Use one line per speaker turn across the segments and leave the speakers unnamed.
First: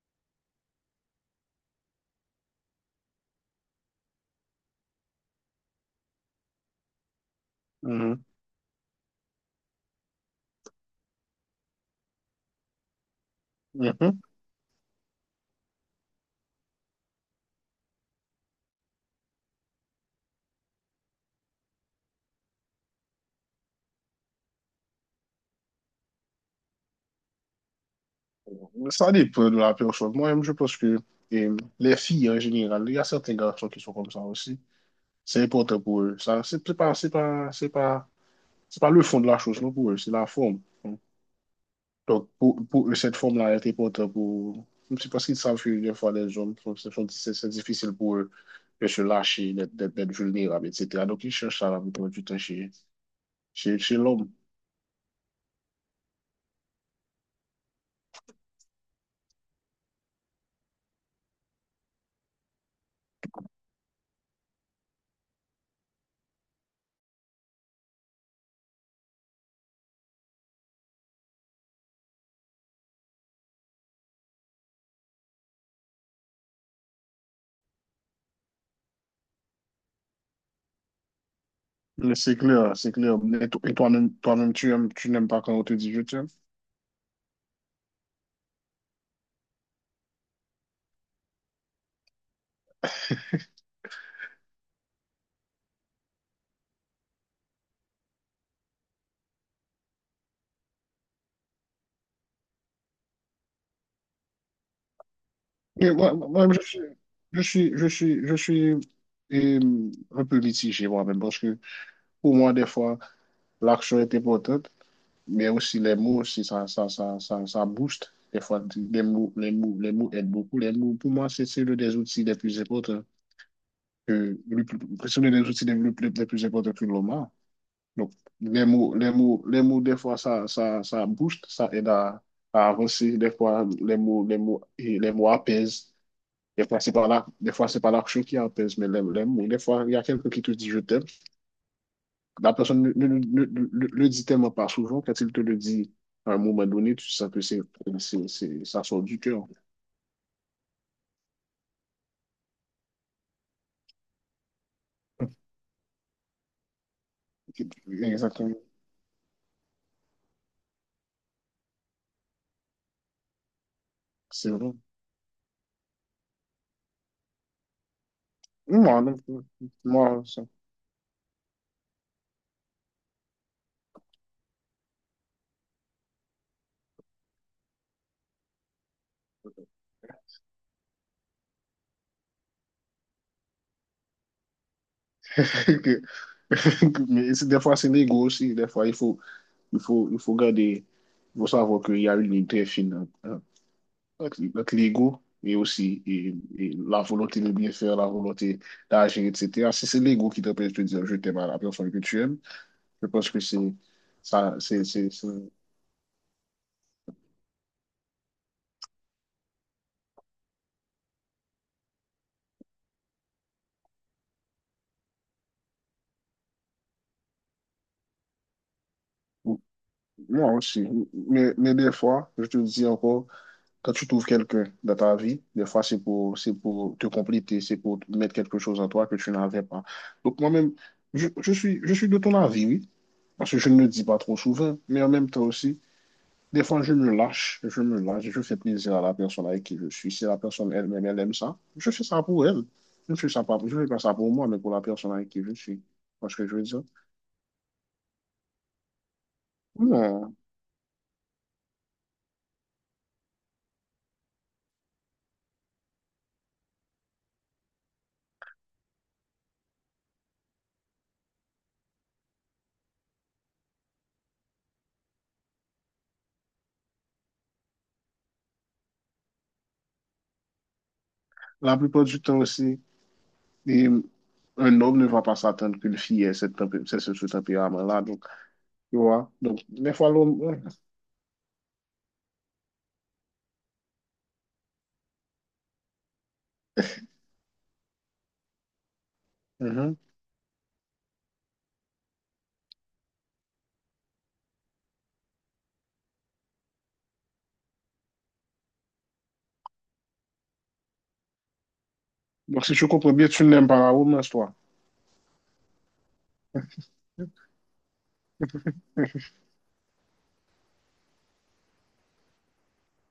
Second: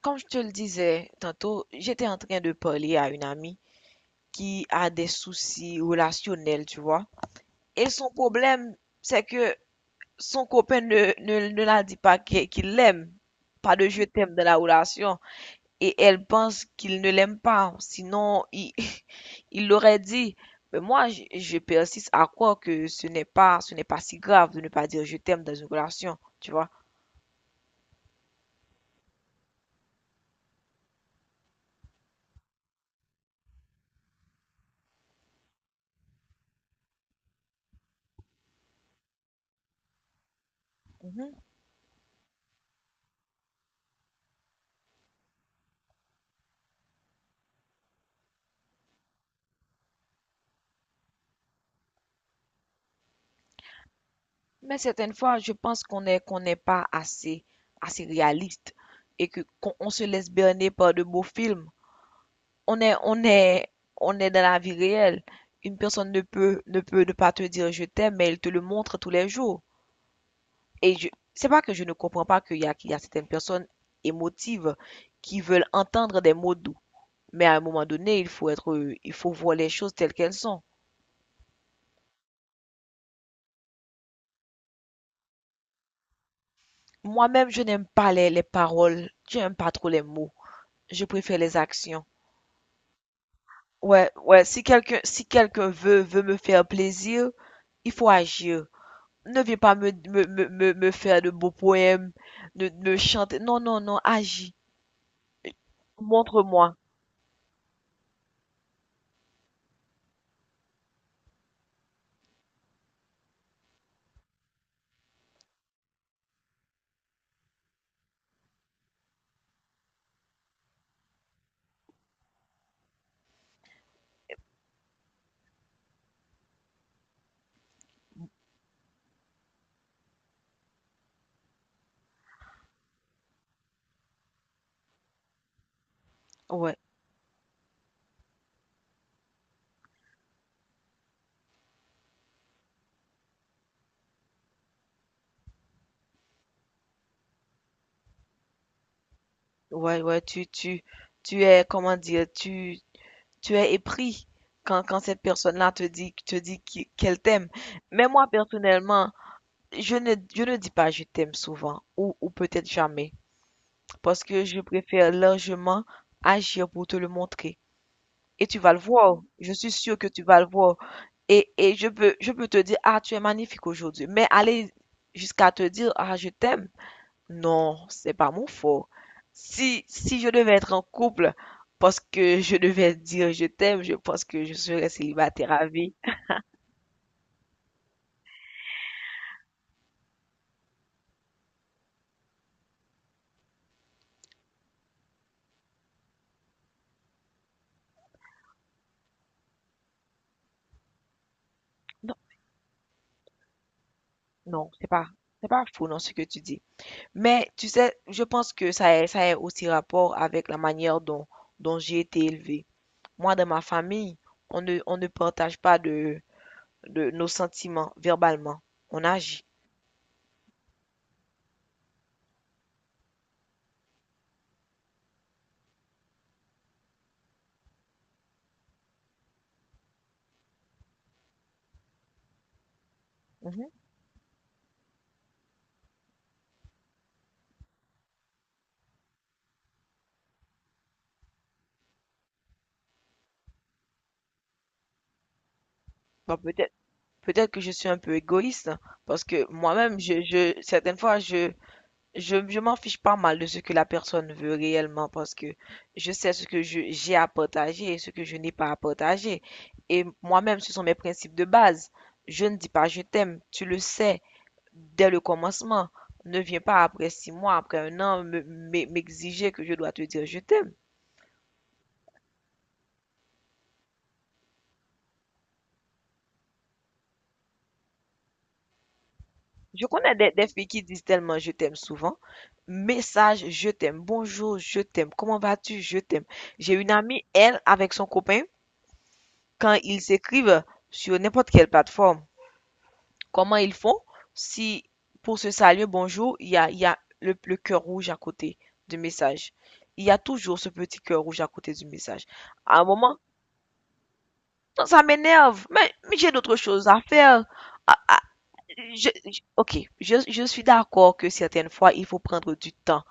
Comme je te le disais tantôt, j'étais en train de parler à une amie qui a des soucis relationnels, tu vois. Et son
Mhm,
problème, c'est que son copain ne la dit pas qu'il l'aime. Pas de je
mhm.
t'aime dans la relation. Et elle pense qu'il ne l'aime pas. Sinon, il, il l'aurait dit. Mais moi, je persiste à croire que ce n'est pas si grave de ne pas dire je t'aime dans une relation, tu vois.
Ça dépend de la personne. Moi-même, je pense que les filles en général, il y a certains garçons qui sont comme ça aussi. C'est important pour eux. Ça, c'est pas le fond de la chose, non, pour eux, c'est la forme. Donc, pour eux, cette forme-là est importante pour. C'est parce qu'ils savent que des fois, les hommes, sont- ce sont- c'est difficile pour eux de se lâcher, d'être vulnérables, etc. Donc, ils cherchent ça la plupart du temps chez, chez l'homme.
Mais certaines fois, je pense qu'on n'est pas assez réaliste et que qu'on on se laisse berner par de beaux films. On est on est on est dans la vie réelle. Une personne ne peut ne pas te dire je t'aime, mais elle te le montre tous les jours. Et je C'est pas que je ne comprends pas qu'il y a certaines personnes émotives qui veulent entendre des mots doux. Mais à un moment donné, il faut voir les choses telles qu'elles sont.
Mais c'est clair, c'est clair. Et toi-même, tu n'aimes pas quand on te dit je t'aime.
Moi-même, je n'aime pas les paroles, je n'aime pas trop les mots. Je préfère les actions. Ouais, ouais, si quelqu'un veut me faire plaisir, il faut agir. Ne viens pas me faire de beaux poèmes, de me chanter. Non, non, non, agis.
Et moi, je
Montre-moi.
suis, je suis, je suis, je suis euh, un peu mitigé moi-même parce que pour moi, des fois, l'action est importante, mais aussi les mots, aussi, ça booste. Des fois, les mots aident beaucoup. Les mots, pour moi, c'est l'un des outils les plus importants que, le plus- c'est l'un des outils les plus importants que l'homme a. Donc, les mots, des fois, ça booste, ça aide à avancer. Des fois, et les mots apaisent. Des
Ouais,
fois, c'est pas la, des fois, c'est pas l'action qui apaise, mais l'aime. Ou des fois, il y a quelqu'un qui te dit je t'aime. La personne ne le dit tellement pas souvent. Quand il te le dit à un moment donné, tu sens que ça sort du cœur.
ouais, ouais, tu es, comment dire, tu es épris quand cette personne-là te dit qu'elle t'aime. Mais moi
Exactement.
personnellement, je ne dis pas je t'aime souvent ou peut-être jamais parce que
C'est
je
vrai.
préfère largement agir pour te le montrer. Et tu vas le
Moi, non,
voir. Je suis sûre que tu
moi,
vas
ça.
le voir. Et je peux, te dire, ah, tu es magnifique aujourd'hui. Mais aller jusqu'à te dire, ah, je t'aime. Non, c'est pas mon fort. Si je devais être en couple parce que je devais dire je t'aime, je pense que je serais célibataire à vie.
que- Mais des fois, c'est l'ego aussi. Des fois, il faut garder, il faut savoir qu'il y a une ligne très fine hein. Notre l'ego et aussi et la volonté de bien faire, la volonté d'agir, etc. Si c'est l'ego qui t'empêche de dire je t'aime à la personne que
Non,
tu aimes, je pense que c'est ça.
non, c'est pas, faux dans ce que tu dis. Mais tu sais, je pense que ça a aussi rapport avec la manière dont j'ai été élevée. Moi, dans ma famille, on ne partage pas de nos sentiments verbalement. On agit.
Ou- Moi aussi. Mais des fois, je te dis encore, quand tu trouves quelqu'un dans ta vie, des fois c'est pour te compléter, c'est pour mettre quelque chose en toi que tu n'avais pas. Donc moi-même, je suis de ton avis, oui, parce que je
Mhm.
ne le dis pas trop souvent, mais en même temps aussi. Des fois, je me lâche, je fais plaisir à la personne avec qui je suis. Si la personne elle-même, elle aime ça, je fais ça pour elle. Je fais pas ça pour moi, mais pour la personne avec qui je suis. Tu vois
Bon,
ce que je veux dire?
peut-être que je suis un peu égoïste parce que moi-même,
Non.
certaines fois, je m'en fiche pas mal de ce que la personne veut réellement parce que je sais ce que j'ai à partager et ce que je n'ai pas à partager. Et moi-même, ce sont mes principes de base. Je ne dis pas je t'aime, tu le sais dès le commencement. Ne viens pas après six mois, après un an, m'exiger que je dois te dire je t'aime.
La plupart du temps aussi, les- un homme ne va pas s'attendre qu'une fille ait cette tempé- ce- ce tempérament-là. Donc, tu vois? Donc,
Je
des fois,
connais
l'homme.
des
Ouais.
filles qui disent tellement je t'aime souvent. Message, je t'aime. Bonjour, je t'aime. Comment vas-tu? Je t'aime. J'ai une amie, elle, avec son copain, quand
Mhm.
ils s'écrivent sur n'importe quelle plateforme, comment ils font? Si pour se saluer, bonjour, il y a le cœur rouge à côté du message. Il y a toujours ce petit cœur rouge à côté du message.
Donc, si
À un
je comprends
moment,
bien, tu n'aimes pas la romance, toi.
ça m'énerve. Mais j'ai d'autres choses à faire. À, à- ok, je suis d'accord que certaines fois, il faut prendre du temps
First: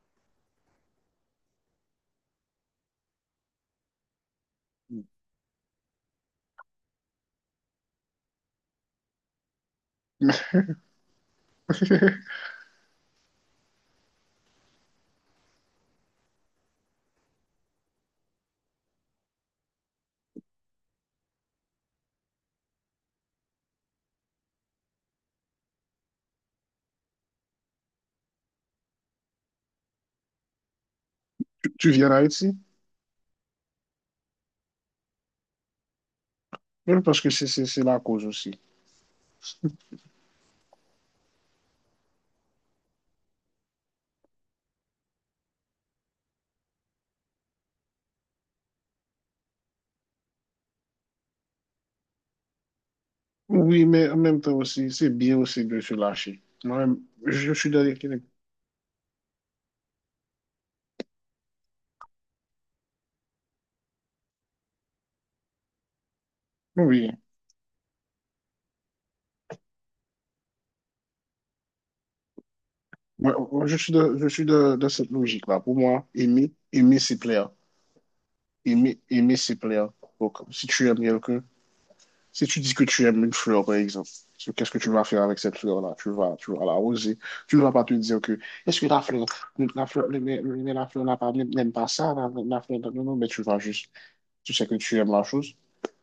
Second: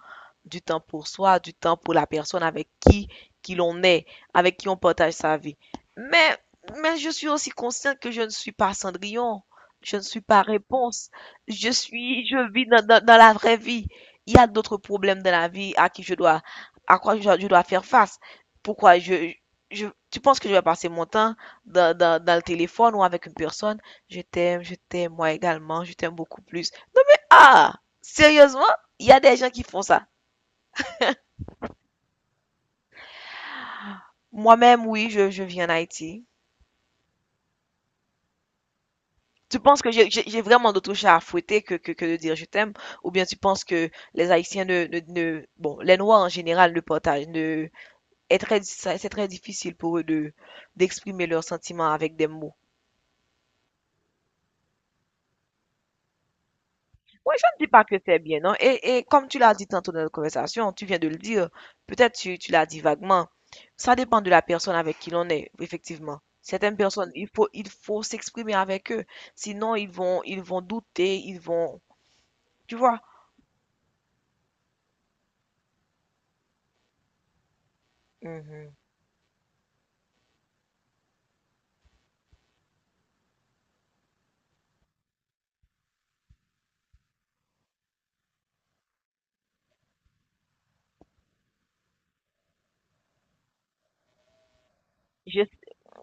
pour soi, du temps pour la personne avec qui l'on est, avec qui on partage sa vie. Mais, mais je suis aussi consciente que je ne suis pas Cendrillon. Je ne suis pas réponse. Je vis dans la vraie vie. Il y a d'autres problèmes dans la vie à quoi je dois faire face. Pourquoi je, je, tu penses que je vais passer mon temps dans le téléphone ou avec une personne? Je t'aime, moi également, je t'aime beaucoup plus. Non mais, ah! Sérieusement? Il y a des gens qui font ça.
Tu viens d'Haïti?
Moi-même, oui, je vis en Haïti.
Je pense que c'est la cause aussi.
Tu penses que j'ai vraiment d'autres chats à fouetter que de dire je t'aime? Ou bien tu penses que les Haïtiens bon, les Noirs en général ne partagent, ne, est très, c'est très difficile pour eux d'exprimer leurs sentiments avec des mots.
Oui, mais en même temps aussi, c'est bien aussi de se lâcher. Moi-même,
Moi, je
je
ne dis
suis dans
pas que c'est
l'équilibre.
bien, non? Et comme tu l'as dit tantôt dans notre conversation, tu viens de le dire, peut-être tu l'as dit vaguement, ça dépend de la personne avec qui l'on est, effectivement. Certaines
Oui,
personnes, il faut s'exprimer avec eux. Sinon, ils vont douter, ils vont, tu vois.
moi, je suis de cette logique-là. Pour moi, aimer, aimer, c'est plaire.
Mhm.
Aimer, aimer, c'est plaire. Donc, si tu aimes quelqu'un, si tu dis que tu aimes une fleur, par exemple, so, qu'est-ce que tu vas faire avec cette fleur-là? Tu vas l'arroser. Tu ne vas pas te dire est-ce que la fleur, mais la fleur n'aime pas ça, la fleur, non, non, mais tu vas juste, tu sais que tu aimes la
je,
chose.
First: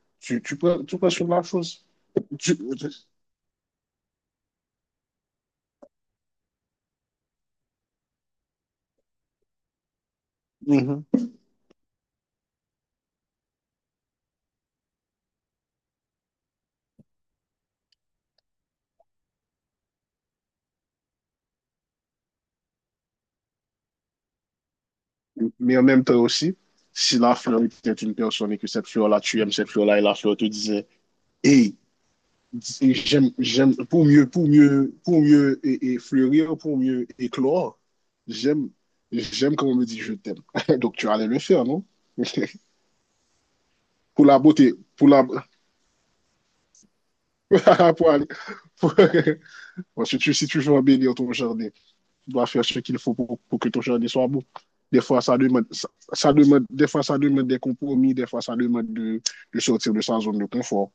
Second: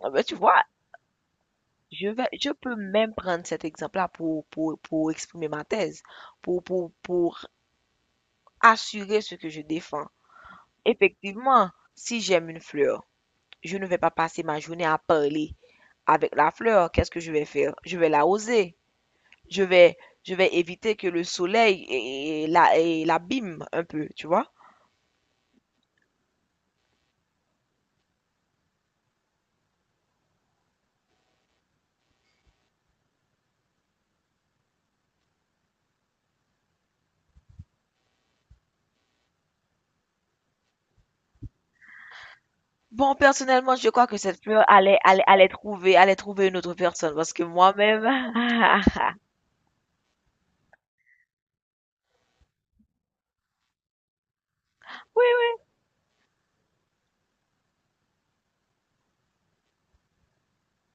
ah ben, tu
Tu, tu
vois,
prends, tu prends sur la chose.
je
Tu,
peux même prendre cet exemple-là pour, pour exprimer ma thèse, pour, pour assurer ce que je défends.
Mhm.
Effectivement, si j'aime une fleur, je ne vais pas passer ma journée à parler avec la fleur. Qu'est-ce que je vais faire? Je vais l'arroser. Je vais, je vais éviter que le soleil l'abîme un peu, tu vois?
Mais en même temps aussi, si la fleur était une personne et que cette fleur-là, tu aimes cette fleur-là, et la fleur te disait, hey, j'aime, pour mieux et fleurir, pour mieux éclore, j'aime, j'aime quand on me dit je t'aime. Donc tu allais le faire, non?
Bon, personnellement, je crois que
Pour la
cette fleur
beauté,
allait, allait trouver une autre personne parce que moi-même,
pour aller, pour- Parce que tu, si tu veux embellir ton jardin, tu dois faire ce qu'il faut que ton jardin soit beau. Des fois, ça
Oui,
demande, ça demande, des fois, ça demande des compromis, des fois, ça demande de sortir de sa zone de confort.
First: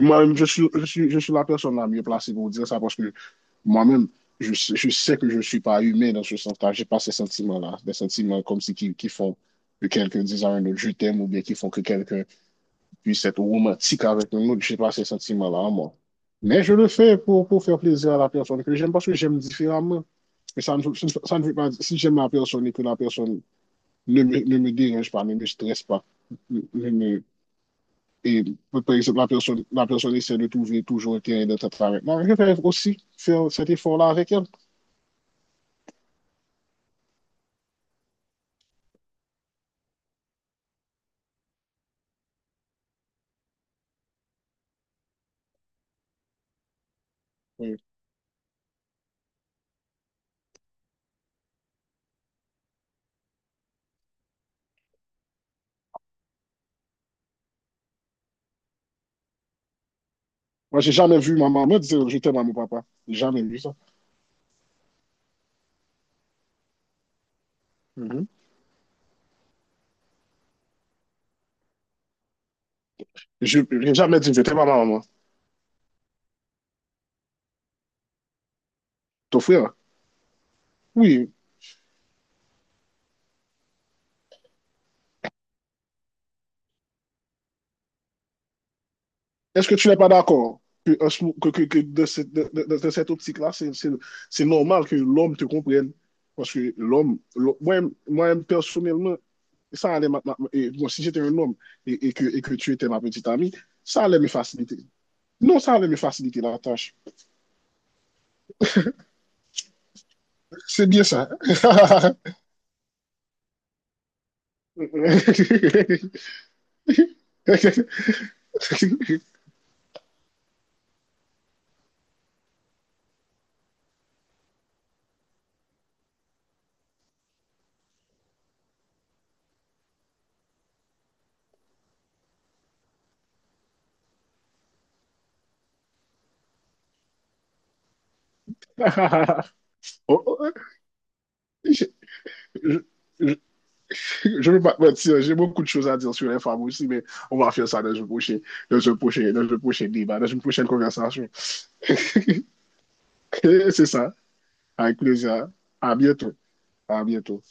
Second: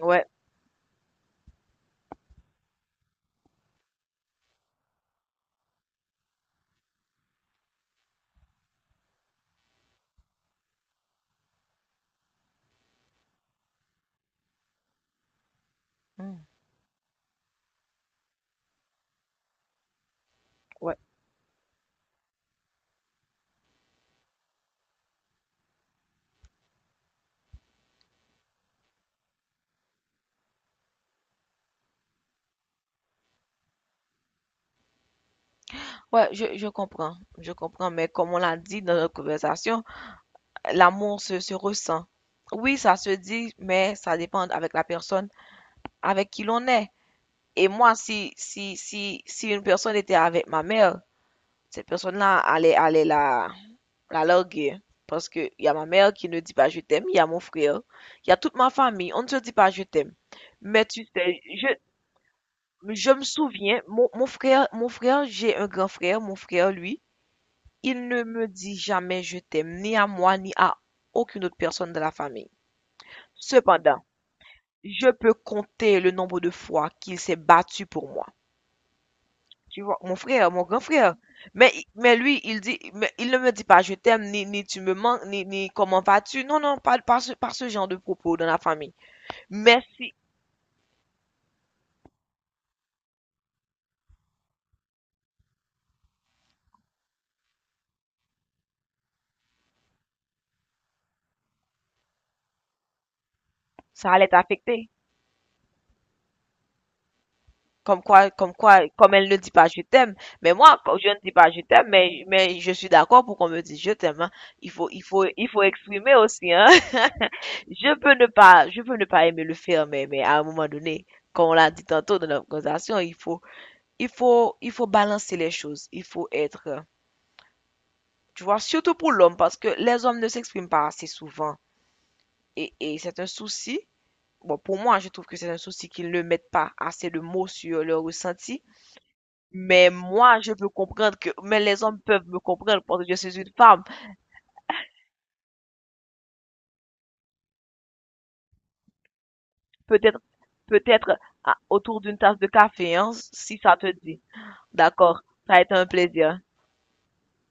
oui, ouais.
je suis la personne la mieux placée pour dire ça parce que moi-même, sais que je ne suis pas humain dans ce sens-là. Je n'ai pas ces sentiments-là, des sentiments comme si qui font que quelqu'un dise à un autre je t'aime ou bien qui font que quelqu'un puisse être romantique avec un autre. Je n'ai pas ces sentiments-là en moi.
Hmm.
Mais je le fais pour faire plaisir à la personne que j'aime parce que j'aime différemment que ça ne,
Ouais.
ça ne veut pas dire, si j'aime la personne et que la personne ne me dérange pas, ne me stresse pas, ne me, et par exemple, la personne essaie de trouver toujours un terrain d'entente avec moi, je vais aussi faire cet effort-là avec elle.
Ouais, je comprends, mais comme on l'a dit dans notre conversation, l'amour se ressent. Oui, ça se dit, mais ça dépend avec la personne avec qui l'on est. Et
Oui.
moi, si une personne était avec ma mère, cette personne-là allait la larguer. Parce que il y a ma mère qui ne dit pas je t'aime, il y a mon frère, il y a toute ma famille, on ne se dit pas je t'aime.
Moi,
Mais
j'ai
tu
jamais vu
sais,
ma
je,
maman dire je t'aime à mon papa.
Je
J'ai
me
jamais vu ça.
souviens, mon frère, j'ai un grand frère, mon frère, lui, il
Mm
ne
-hmm.
me dit jamais je t'aime, ni à moi, ni à aucune autre personne de la famille.
Je n'ai
Cependant,
jamais dit je t'aime à ma maman.
je peux compter le nombre de fois qu'il s'est battu pour moi.
Ton frère?
Tu vois, mon frère, mon grand frère.
Oui.
Mais, mais lui, mais il ne me dit pas je t'aime, ni tu me manques, ni comment vas-tu. Non, non, pas ce genre de propos dans la famille.
Est-ce que
Mais
tu n'es pas
si,
d'accord que, que de cette, de cette optique-là, c'est normal que l'homme te comprenne? Parce que l'homme, moi-même, personnellement, ça allait ma- ma- et, bon, si j'étais un homme et que tu étais ma petite amie, ça
ça
allait
allait
me faciliter.
t'affecter.
Non, ça allait me faciliter la tâche.
Comme quoi, comme elle ne dit pas je t'aime, mais moi,
C'est
quand
bien
je ne
ça.
dis pas je t'aime, mais je suis d'accord pour qu'on me dise je t'aime, hein. Il faut exprimer aussi, hein. Je peux ne pas aimer le faire, mais à un moment donné, comme on l'a dit tantôt dans notre conversation, il faut balancer les choses. Il faut être, tu vois, surtout pour l'homme, parce que les hommes ne s'expriment pas assez souvent. Et c'est un souci. Bon, pour moi, je trouve que c'est un souci qu'ils ne mettent pas assez de mots sur leurs ressentis. Mais
Oh,
moi,
oh,
je peux comprendre que, mais les
je,
hommes peuvent me comprendre parce que je suis
je-
une femme.
Je ne veux pas te mentir, j'ai beaucoup de choses à dire sur les femmes aussi, mais on va faire ça dans un prochain, débat,
Peut-être,
dans une prochaine
Peut-être
conversation.
autour d'une tasse de café, hein, si
Et
ça
c'est
te
ça.
dit.
Avec
D'accord.
plaisir.
Ça a été un
À bientôt.
plaisir.
À bientôt.